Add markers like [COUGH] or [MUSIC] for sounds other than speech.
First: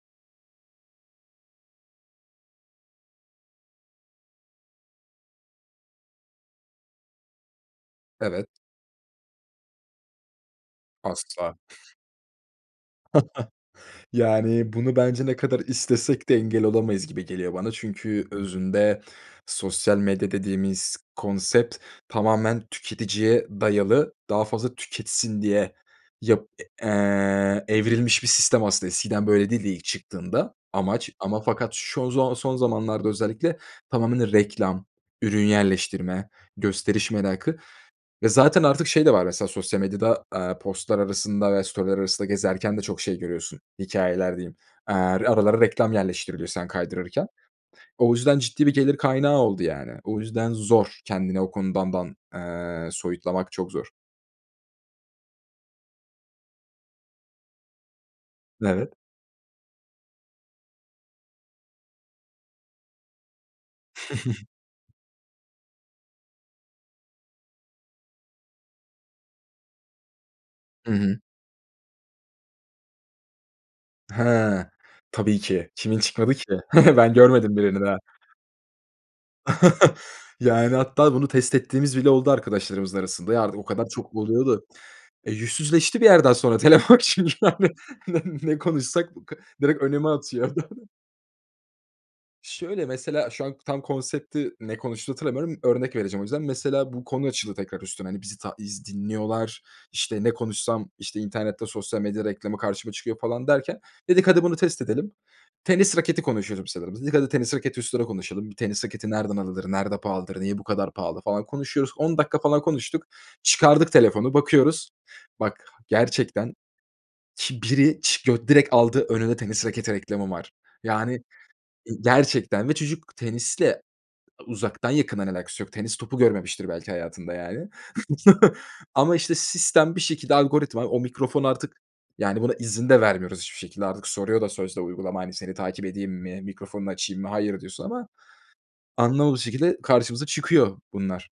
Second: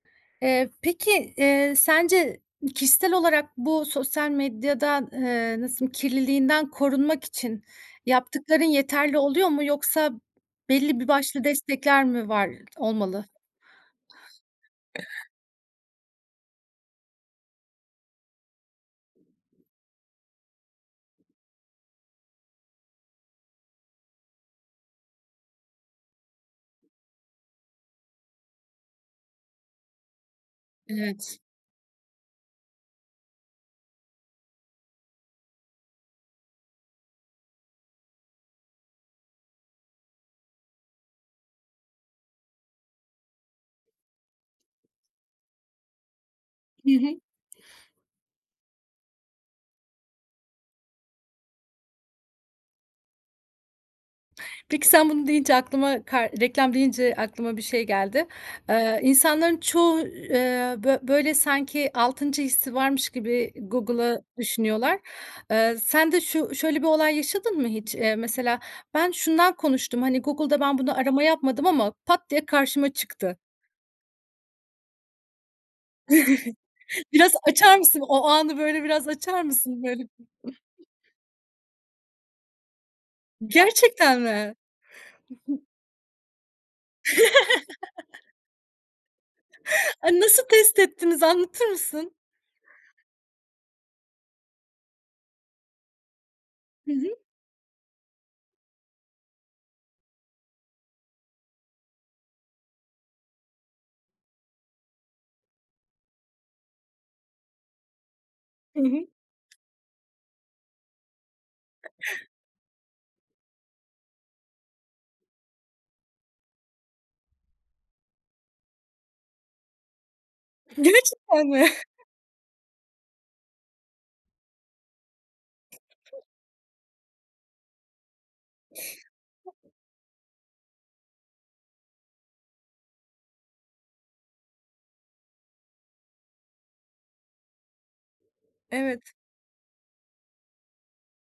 Eee, peki, eee, sence ı kişisel olarak bu sosyal medyadan, eee, nasıl kirliliğinden korunmak için Evet. yaptıkların yeterli oluyor mu yoksa belli bir başlı Asla. destekler mi var olmalı? [CHUCKLES] Yani, bunu bence ne kadar istesek de engel olamayız gibi geliyor bana. Çünkü özünde sosyal medya dediğimiz konsept tamamen tüketiciye dayalı, daha fazla tüketsin diye yap e eee, evrilmiş bir sistem aslında. Eskiden böyle değildi ilk çıktığında. Amaç Evet. ama fakat şu zon son zamanlarda özellikle tamamıyla reklam, ürün yerleştirme, gösteriş merakı ve zaten artık şey de var mesela sosyal medyada, aaa, post'lar arasında ve story'ler arasında gezerken de çok şey görüyorsun, hikâyeler diyeyim. Aaa, aralara reklam yerleştiriliyor sen Hı hı. kaydırırken. O yüzden ciddi bir gelir kaynağı oldu yani. O yüzden zor kendini o konudan dan eee, soyutlamak çok zor. Peki sen bunu deyince aklıma kar reklam deyince aklıma bir şey geldi. Evet. Eee, insanların çoğu, eee, bö böyle sanki 6'ncı hissi varmış gibi Google'ı [CHUCKLES] düşünüyorlar. Iıı, sen de şu şöyle bir olay yaşadın mı hiç? Eee, mesela, "Ben şundan konuştum. Hani, Google'da ben Hı bunu hı. arama yapmadım ama pat diye karşıma çıktı." Ha! Tabii ki. Kimin çıkmadı ki? [CHUCKLES] [CHUCKLES] Ben Biraz görmedim açar birini daha. mısın, o anı, böyle, biraz açar mısın? [CHUCKLES] Garip. Yani, hatta bunu test ettiğimiz bile oldu arkadaşlarımızın arasında. Ya, artık o kadar çok Gerçekten mi? oluyordu. E, [UNINTELLIGIBLE] yüzsüzleşti bir yerden sonra telefon çünkü, yani, ne [CHUCKLES] ne konuşsak bu k direkt önüme A, nasıl atıyordu. test ettiniz, anlatır mısın? Şöyle, mesela şu an tam konsepti, ne konuştuğunu hatırlamıyorum, örnek vereceğim o yüzden. Hı Mesela bu hı. konu açıldı tekrar üstüne, hani, bizi ta iz dinliyorlar, işte, ne konuşsam, işte, internette sosyal medya reklamı karşıma çıkıyor falan derken, dedik, "Hadi bunu test edelim." Tenis raketi konuşuyordum sanırım. Dedik, "Hadi tenis raketi üstüne konuşalım." Bir Hı tenis hı. raketi nereden alır, nerede pahalıdır, niye bu kadar pahalı falan konuşuyoruz. 10 dakika falan konuştuk. Çıkardık telefonu, bakıyoruz. Bak, gerçekten ki biri çı gö direkt aldı önünde tenis raketi reklamı var. Yani Gerçekten mi? e [CHUCKLES] gerçekten. Ve çocuk tenisle uzaktan yakından alakası yok? Tenis topu görmemiştir belki hayatında, yani. [CHUCKLES] Ama, işte, sistem bir şekilde algoritma, o mikrofon artık yani, buna izin de vermiyoruz hiçbir şekilde artık. Soruyor da sözde uygulama, hani, "Seni takip edeyim mi, mikrofonunu açayım mı?" "Hayır." diyorsun ama Evet. anlamadığımız şekilde karşımıza çıkıyor bunlar.